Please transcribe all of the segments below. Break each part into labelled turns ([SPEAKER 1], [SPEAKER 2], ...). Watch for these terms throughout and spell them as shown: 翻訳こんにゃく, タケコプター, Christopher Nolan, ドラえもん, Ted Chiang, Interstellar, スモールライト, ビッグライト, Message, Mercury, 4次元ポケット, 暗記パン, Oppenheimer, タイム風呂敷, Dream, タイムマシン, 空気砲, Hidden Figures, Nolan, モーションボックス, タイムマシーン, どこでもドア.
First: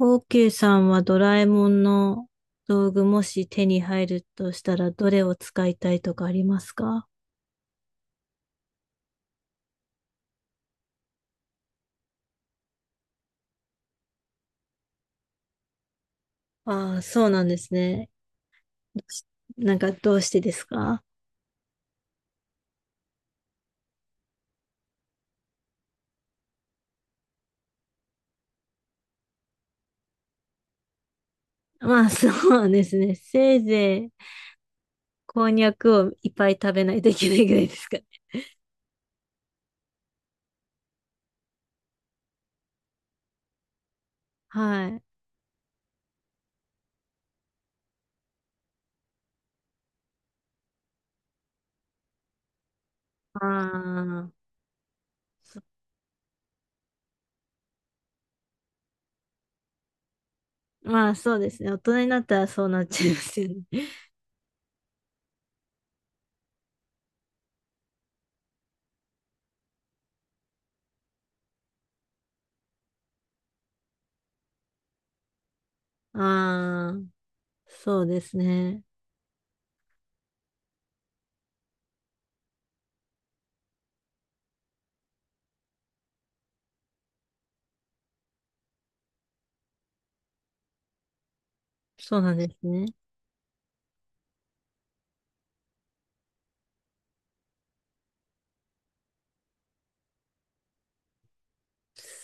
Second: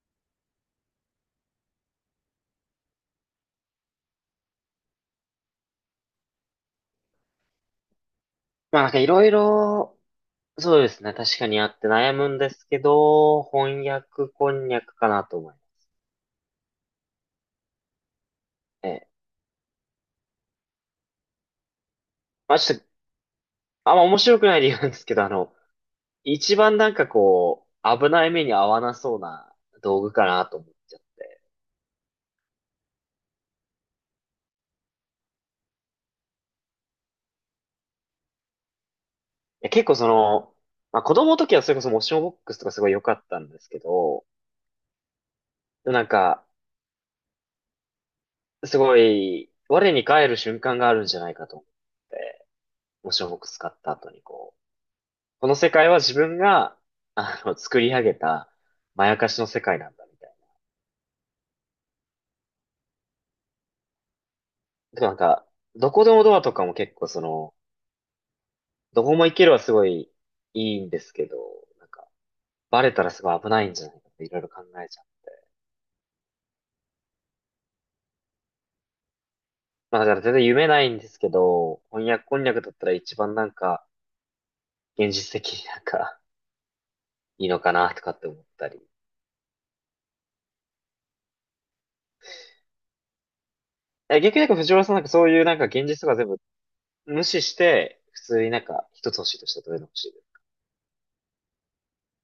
[SPEAKER 1] オーケーさんはドラえもんの道具、もし手に入るとしたらどれを使いたいとかありますか？
[SPEAKER 2] まあいろいろ、そうですね。確かにあって悩むんですけど、翻訳こんにゃくかなと思います
[SPEAKER 1] ああ、そうなんですね。
[SPEAKER 2] ね。
[SPEAKER 1] なんかどうしてですか？
[SPEAKER 2] まあちょっと、あんま面白くない理由なんですけど、一番こう、危ない目に遭わなそうな道具かなと思っちゃって。
[SPEAKER 1] まあそうですね。せいぜいこんにゃくをいっぱい食べないといけないぐらいですかね。
[SPEAKER 2] いや結構その、まあ子供の時はそれこそモーションボックスとかすごい良かったんですけど、
[SPEAKER 1] はい。
[SPEAKER 2] でもなんか、すごい、我に返る瞬間があるんじゃないかと思って、モーションボッ
[SPEAKER 1] あ
[SPEAKER 2] クス使った後に
[SPEAKER 1] あ、
[SPEAKER 2] こう、この
[SPEAKER 1] そ
[SPEAKER 2] 世界は自分が、作り上げた、まやかしの世界なんだ、みたいな。
[SPEAKER 1] まあそうですね。大人になったらそうなっちゃいますよね。
[SPEAKER 2] でもなんか、どこでもドアとかも結構その、どこも行けるはすごいいいんですけど、なんか、バレたらすごい危ないんじゃないかっていろいろ考えちゃう。
[SPEAKER 1] ああ、そうですね。
[SPEAKER 2] まあだから全然夢ないんですけど、翻訳こんにゃくだったら一番、現実的に、いいのかなとかって思ったり。
[SPEAKER 1] そうなんですね。
[SPEAKER 2] え、逆に藤原さんそういう現実とか全部無視して、普通に一つ欲しいとしたらどれが欲しいですか？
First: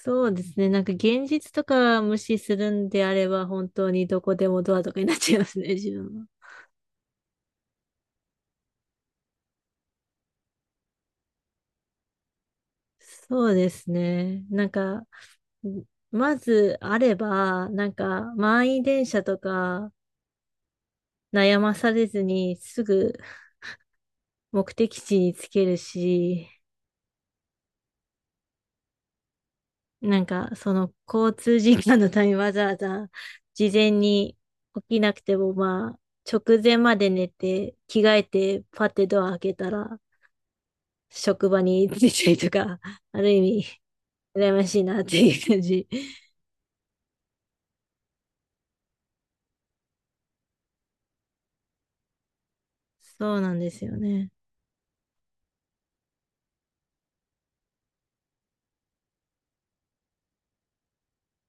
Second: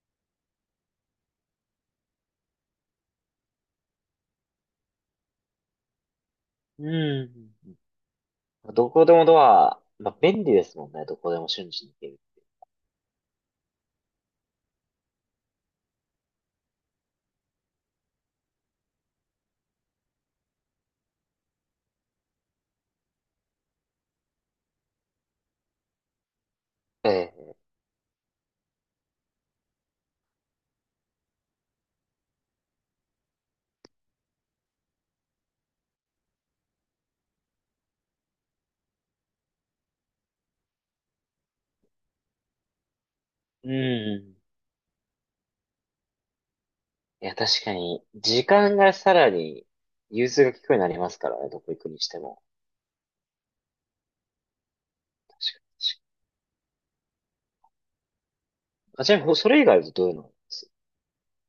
[SPEAKER 1] そうですね。なんか現実とか無視するんであれば、本当にどこでもドアとかになっちゃいますね、自分は。
[SPEAKER 2] うん。どこでもドア、まあ、便利ですもんね。どこでも瞬時に行ける。
[SPEAKER 1] そうですね。なんか、んまずあれば、なんか満員電車とか悩まされずにすぐ目的地につけるし、
[SPEAKER 2] ええ。
[SPEAKER 1] なんかその交通時間のためにわざわざ事前に起きなくても、まあ、直前まで寝て着替えてパッてドア開けたら、職場についたりとか、ある意味、
[SPEAKER 2] うん。
[SPEAKER 1] 羨ましいなっていう感じ。
[SPEAKER 2] いや、確かに、時間がさらに、融通が利くようになりますからね。どこ行くにしても。
[SPEAKER 1] そうなんですよね。
[SPEAKER 2] 確かに。確かにあ、ちなみに、ほそれ以外だとどういうのがあります？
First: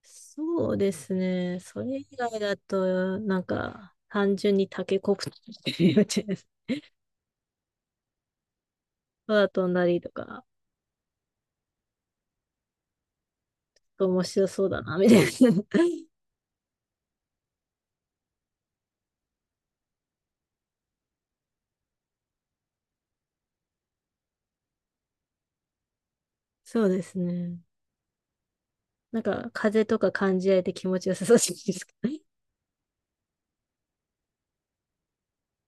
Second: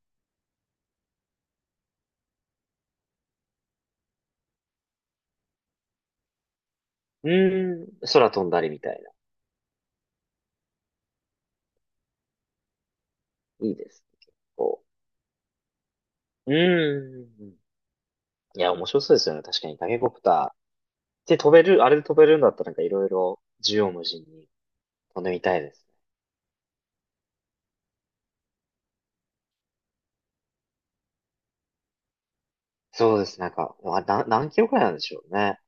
[SPEAKER 1] そうですね。それ以外だと、なんか、単純にタケコプターって言っちゃいます。
[SPEAKER 2] うーん。空飛んだりみたいな。
[SPEAKER 1] 空飛んだりとか、
[SPEAKER 2] いいですね。
[SPEAKER 1] 面
[SPEAKER 2] 結
[SPEAKER 1] 白そうだ
[SPEAKER 2] 構。
[SPEAKER 1] な、みたいな。
[SPEAKER 2] うーん。いや、面白そうですよね。確かに、タケコプター。で、飛べる、あれで飛べるんだったら、いろいろ、縦横無尽に飛んでみたいですね。
[SPEAKER 1] そうですね。なんか、風とか感じられて気持ちよさそうじゃないですか。
[SPEAKER 2] そうです。なんか、まあな、何キロくらいなんでしょうね。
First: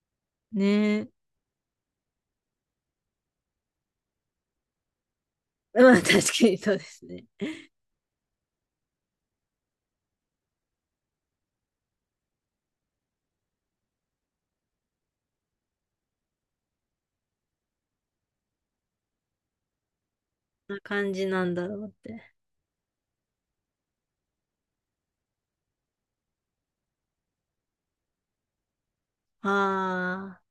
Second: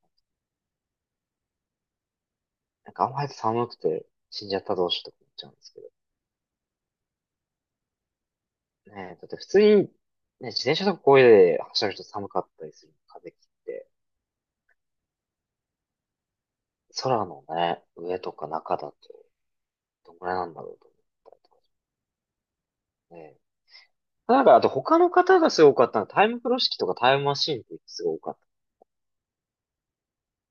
[SPEAKER 1] ね
[SPEAKER 2] なんかあんまり寒くて死んじゃったらどうしようとか思っちゃうんですけ
[SPEAKER 1] え。まあ、確かにそうですね。
[SPEAKER 2] ど。ねえ、だって普通に、ね、自転車とかこういうで走ると寒かったりする風切って、空のね、上とか中だとどんぐらいなんだろ
[SPEAKER 1] こん
[SPEAKER 2] う
[SPEAKER 1] な
[SPEAKER 2] と思
[SPEAKER 1] 感じ
[SPEAKER 2] っ
[SPEAKER 1] な
[SPEAKER 2] た
[SPEAKER 1] ん
[SPEAKER 2] り
[SPEAKER 1] だ
[SPEAKER 2] と
[SPEAKER 1] ろうって。
[SPEAKER 2] かね。なんかあと他の方がすごかったのはタイム風呂敷とかタイムマシーンってすごい多かっ
[SPEAKER 1] ああ。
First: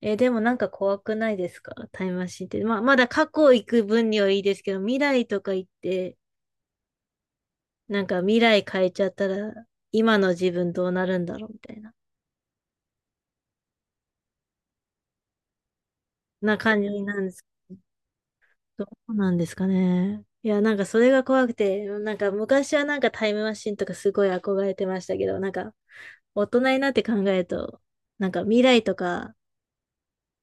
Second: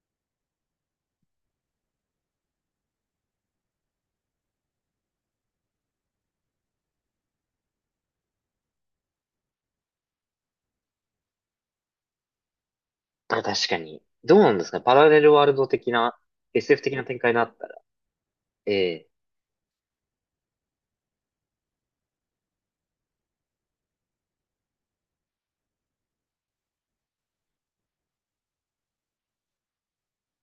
[SPEAKER 1] え、でもなんか怖くないですかタイムマシンって。まあ、まだ過去行く分にはいいですけど、未来とか行って、なんか未来変えちゃったら、今の自分どうなるんだろうみたいな、
[SPEAKER 2] た。だから確かに、どうなんですかね、パラレルワールド的な、
[SPEAKER 1] な感
[SPEAKER 2] SF
[SPEAKER 1] じ
[SPEAKER 2] 的な
[SPEAKER 1] な
[SPEAKER 2] 展
[SPEAKER 1] んで
[SPEAKER 2] 開に
[SPEAKER 1] す
[SPEAKER 2] な
[SPEAKER 1] け
[SPEAKER 2] ったら。え
[SPEAKER 1] ど、ど
[SPEAKER 2] え。
[SPEAKER 1] うなんですかね。いや、なんかそれが怖くて、なんか昔はなんかタイムマシンとかすごい憧れてましたけど、なんか大人になって考えると、なんか未来とか、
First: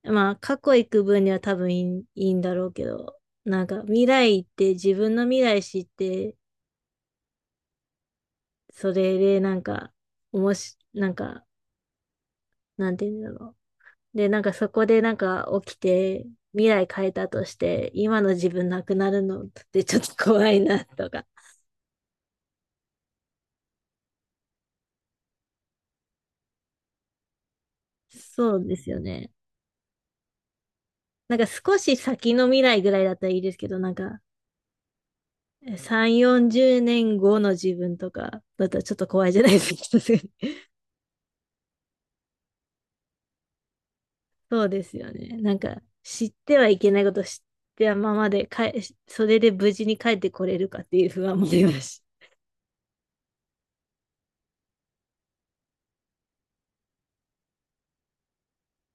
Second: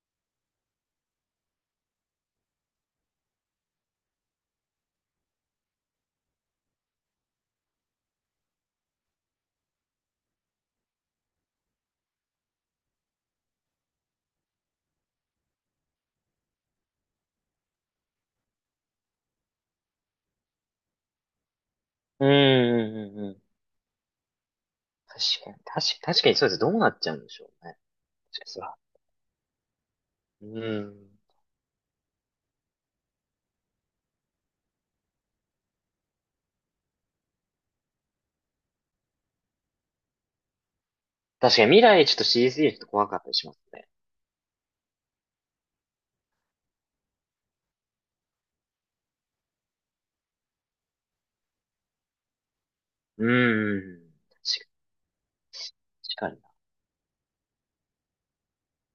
[SPEAKER 1] まあ過去行く分には多分いいんだろうけど、なんか未来行って自分の未来知って、それでなんか、おもし、なんか、なんて言うんだろう。で、なんかそこでなんか起きて、未来変えたとして、今の自分なくなるのってちょっと怖いなとか。
[SPEAKER 2] うん、うん、うん、うん。確かに、確かに、確かにそうです。どうなっちゃうんでしょうね。確かに
[SPEAKER 1] そ
[SPEAKER 2] そ
[SPEAKER 1] うで
[SPEAKER 2] ら。
[SPEAKER 1] すよね。
[SPEAKER 2] うん。
[SPEAKER 1] なんか少し先の未来ぐらいだったらいいですけど、なんか、3、40年後の自分とかだったらちょっと怖いじゃないですか。
[SPEAKER 2] 確かに未来ちょっと CG ちょっと怖かったりしますね。
[SPEAKER 1] そうですよね。なんか、知ってはいけないこと知ってはままで、かえ、それで無事に帰ってこれるかっていう不安もありますし、
[SPEAKER 2] うーん。確かにか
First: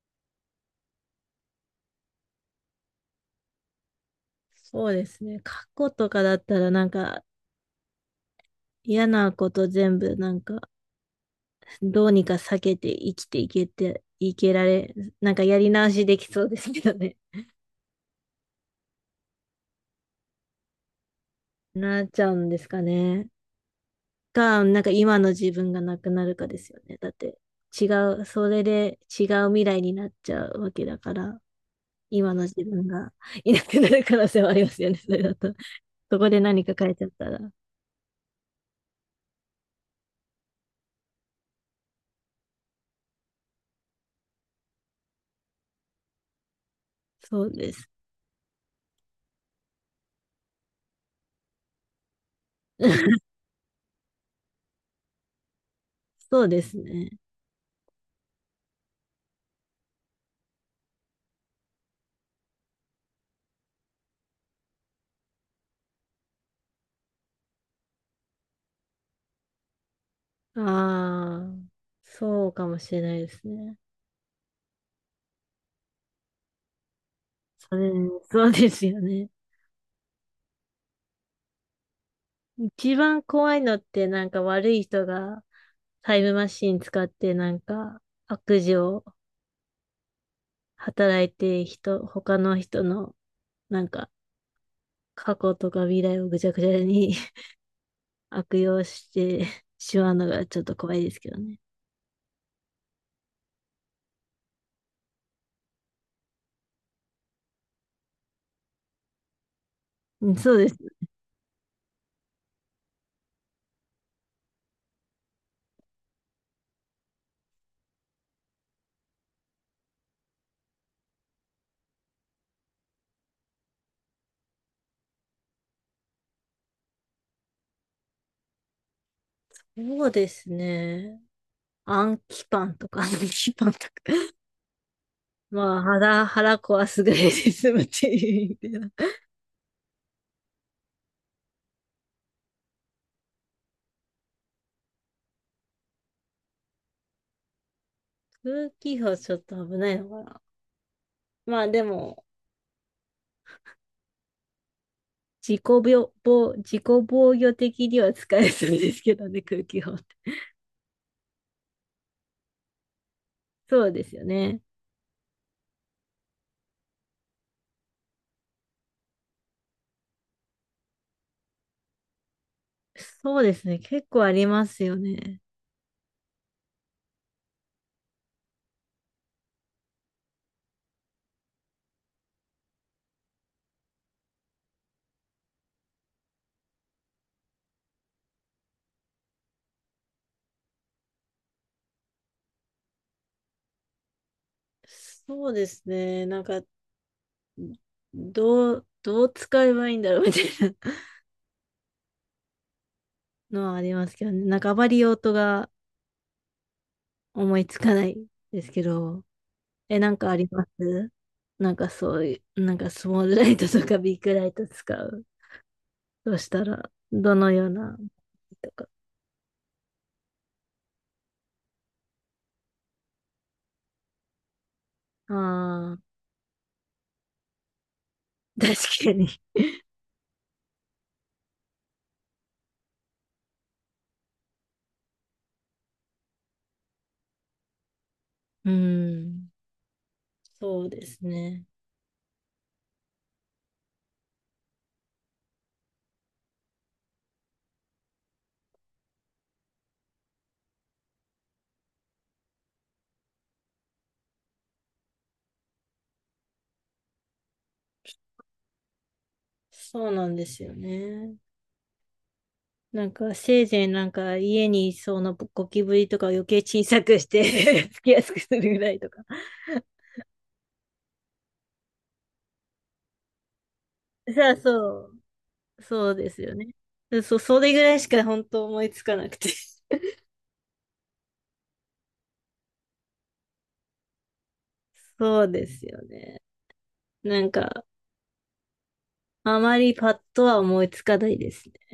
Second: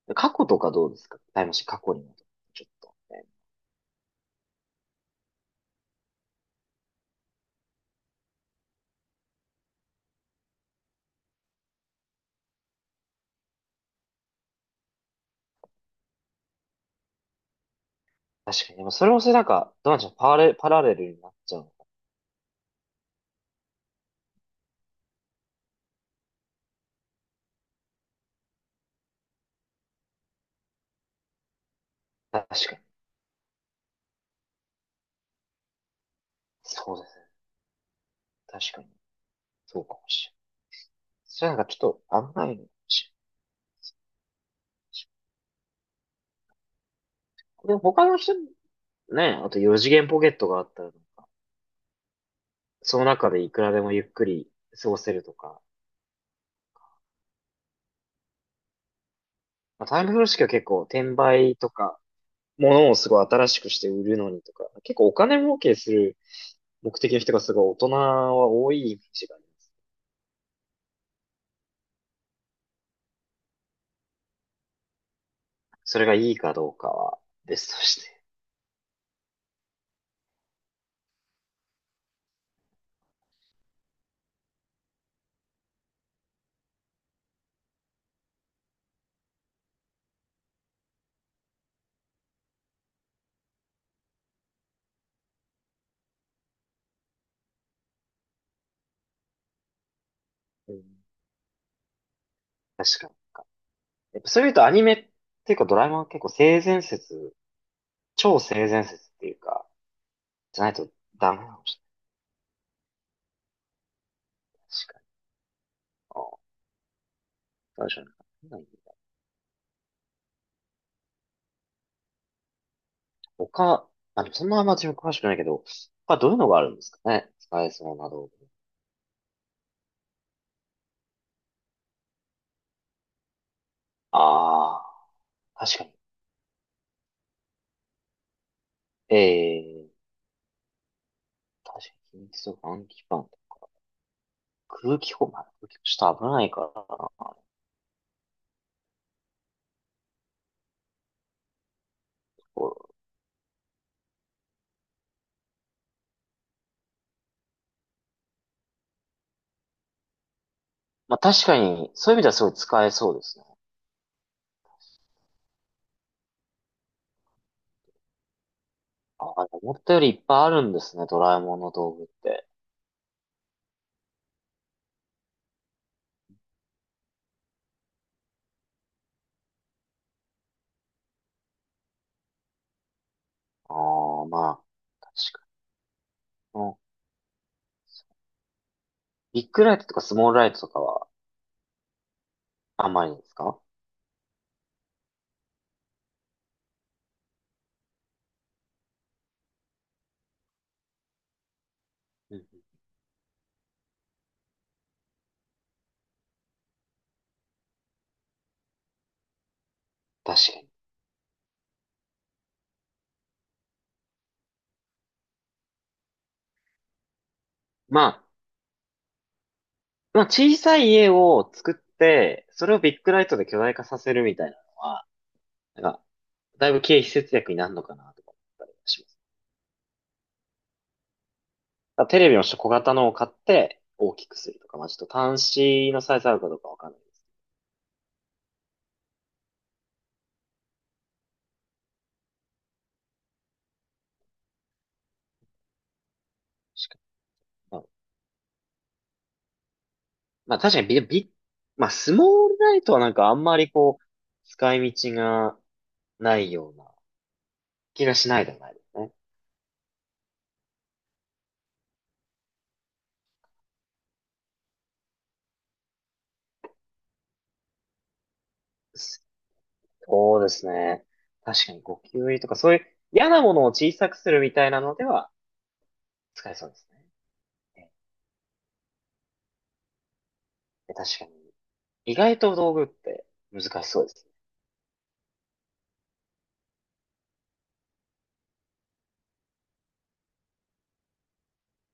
[SPEAKER 2] な。過去とかどうですかタイムマシン過去に戻ってちょっと、ね。
[SPEAKER 1] そうですね。過去とかだったらなんか嫌なこと全部なんかどうにか避けて生きていけて、いけられ、なんかやり直しできそうですけどね。
[SPEAKER 2] 確かに。でもそれもそれなんか、どうなんでしょう。パラレ、パラレルになっちゃう の
[SPEAKER 1] なっちゃうんですかね。か、なんか今の自分がなくなるかですよね。だって違それで違う未来になっちゃうわけだから、今の
[SPEAKER 2] か。
[SPEAKER 1] 自
[SPEAKER 2] 確かに。
[SPEAKER 1] 分がいなくなる可能性はありますよね。それだと。そこで何か変
[SPEAKER 2] そ
[SPEAKER 1] え
[SPEAKER 2] う
[SPEAKER 1] ち
[SPEAKER 2] で
[SPEAKER 1] ゃっ
[SPEAKER 2] す
[SPEAKER 1] た
[SPEAKER 2] ね。
[SPEAKER 1] ら。
[SPEAKER 2] 確かに。そうかもしれない。それなんかちょっと危ないのかもしれない。
[SPEAKER 1] そうで
[SPEAKER 2] でも
[SPEAKER 1] す。
[SPEAKER 2] 他の人、ね、あと四次元ポケットがあったら、その中 でいくらでもゆっくり過ごせるとか。
[SPEAKER 1] そうですね。
[SPEAKER 2] まあ、タイム風呂式は結構転売とか、物をすごい新しくして売るのにとか、結構お金儲けする目的の人がすごい大人は多いイメージがある。
[SPEAKER 1] ああ、そうかもしれないですね。
[SPEAKER 2] それがいいかどうかは別
[SPEAKER 1] そ
[SPEAKER 2] と
[SPEAKER 1] れ、
[SPEAKER 2] して。
[SPEAKER 1] そうですよね。一番怖いのってなんか悪い人がタイムマシン使ってなんか悪事を働いて人、他の人のなんか過去とか未来をぐちゃぐちゃに 悪用してしまうのがちょっ
[SPEAKER 2] う
[SPEAKER 1] と
[SPEAKER 2] ん。
[SPEAKER 1] 怖いですけどね。
[SPEAKER 2] 確かに。やっぱそういうとアニメっていうかドラえもんは結構性善説、超性善説っていうか、
[SPEAKER 1] うん、そう
[SPEAKER 2] じゃ
[SPEAKER 1] で
[SPEAKER 2] ないと
[SPEAKER 1] す。
[SPEAKER 2] ダメなのかもしれない確かに。ああ、確かに。なんだ他、まあ、でもそんなあんま自分詳しくないけど、他どういうのがあるんですかね使えそうな道具。
[SPEAKER 1] そうですね。暗記パンとか、暗記パンとか。
[SPEAKER 2] ああ、
[SPEAKER 1] ま
[SPEAKER 2] 確
[SPEAKER 1] あ、
[SPEAKER 2] かに。
[SPEAKER 1] 腹壊すぐらいで済むっていう意味では、
[SPEAKER 2] ええ確かに。秘密とか暗記パン。空気砲、まあ、空気砲ちょっと危ないからな。
[SPEAKER 1] 風紀法ちょっと危ないのかな。まあでも、自己自己防御的には使えそうですけどね、空気法って。
[SPEAKER 2] まあ確かに、そういう意味ではすごい使えそうですね。
[SPEAKER 1] そうですよね。
[SPEAKER 2] あ、思ったよりいっぱいあるんですね、ドラえもんの道具って。
[SPEAKER 1] そうですね。結構ありますよね。
[SPEAKER 2] ああ、まあ、確かに。うんビッグライトとかスモールライトとかはあんまりですか？
[SPEAKER 1] そうですね。なんか、どう使えばいいんだろうみたいな
[SPEAKER 2] うんうん。
[SPEAKER 1] のはありますけどね。なんかあまり用途が思いつかないですけど。え、なんかあり
[SPEAKER 2] 確か
[SPEAKER 1] ま
[SPEAKER 2] に。
[SPEAKER 1] すなんかそういう、なんかスモールライトとかビッグライト使う。どうしたら、どのような、
[SPEAKER 2] まあ、
[SPEAKER 1] とか。
[SPEAKER 2] まあ小さい家を作って、それをビッグライトで巨大化させるみたいなのは、なん
[SPEAKER 1] ああ、
[SPEAKER 2] か、だいぶ経費節約になるのかなとか思ったり
[SPEAKER 1] 確
[SPEAKER 2] しま
[SPEAKER 1] か
[SPEAKER 2] す。
[SPEAKER 1] に。
[SPEAKER 2] だからテレビの小型のを買って大きくするとか、まあちょっと端子のサイズあるかどうかわかんないです。
[SPEAKER 1] うん。そうですね。
[SPEAKER 2] 確かにまあ確かにまあスモールライトはなんかあんまりこう、使い道がないような気がしないでもないですね。
[SPEAKER 1] そうなんですよね。なんか、せいぜいなんか家にいそうなゴキブリとかを余計小さくして つきやすくするぐらいとか。
[SPEAKER 2] そうですね。確かにゴキブリとかそういう嫌なものを小さくする
[SPEAKER 1] さ
[SPEAKER 2] み
[SPEAKER 1] あ、
[SPEAKER 2] たいな
[SPEAKER 1] そ
[SPEAKER 2] ので
[SPEAKER 1] う。
[SPEAKER 2] は
[SPEAKER 1] そうです
[SPEAKER 2] 使え
[SPEAKER 1] よ
[SPEAKER 2] そ
[SPEAKER 1] ね。
[SPEAKER 2] うですね。
[SPEAKER 1] そう、それぐ
[SPEAKER 2] え
[SPEAKER 1] らいしか本当思いつかなくて。
[SPEAKER 2] え確かに。意外と道具って難しそうです
[SPEAKER 1] そうですよね。なんか、あまりパッとは思いつかないですね。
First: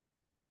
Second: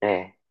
[SPEAKER 2] ね。ええ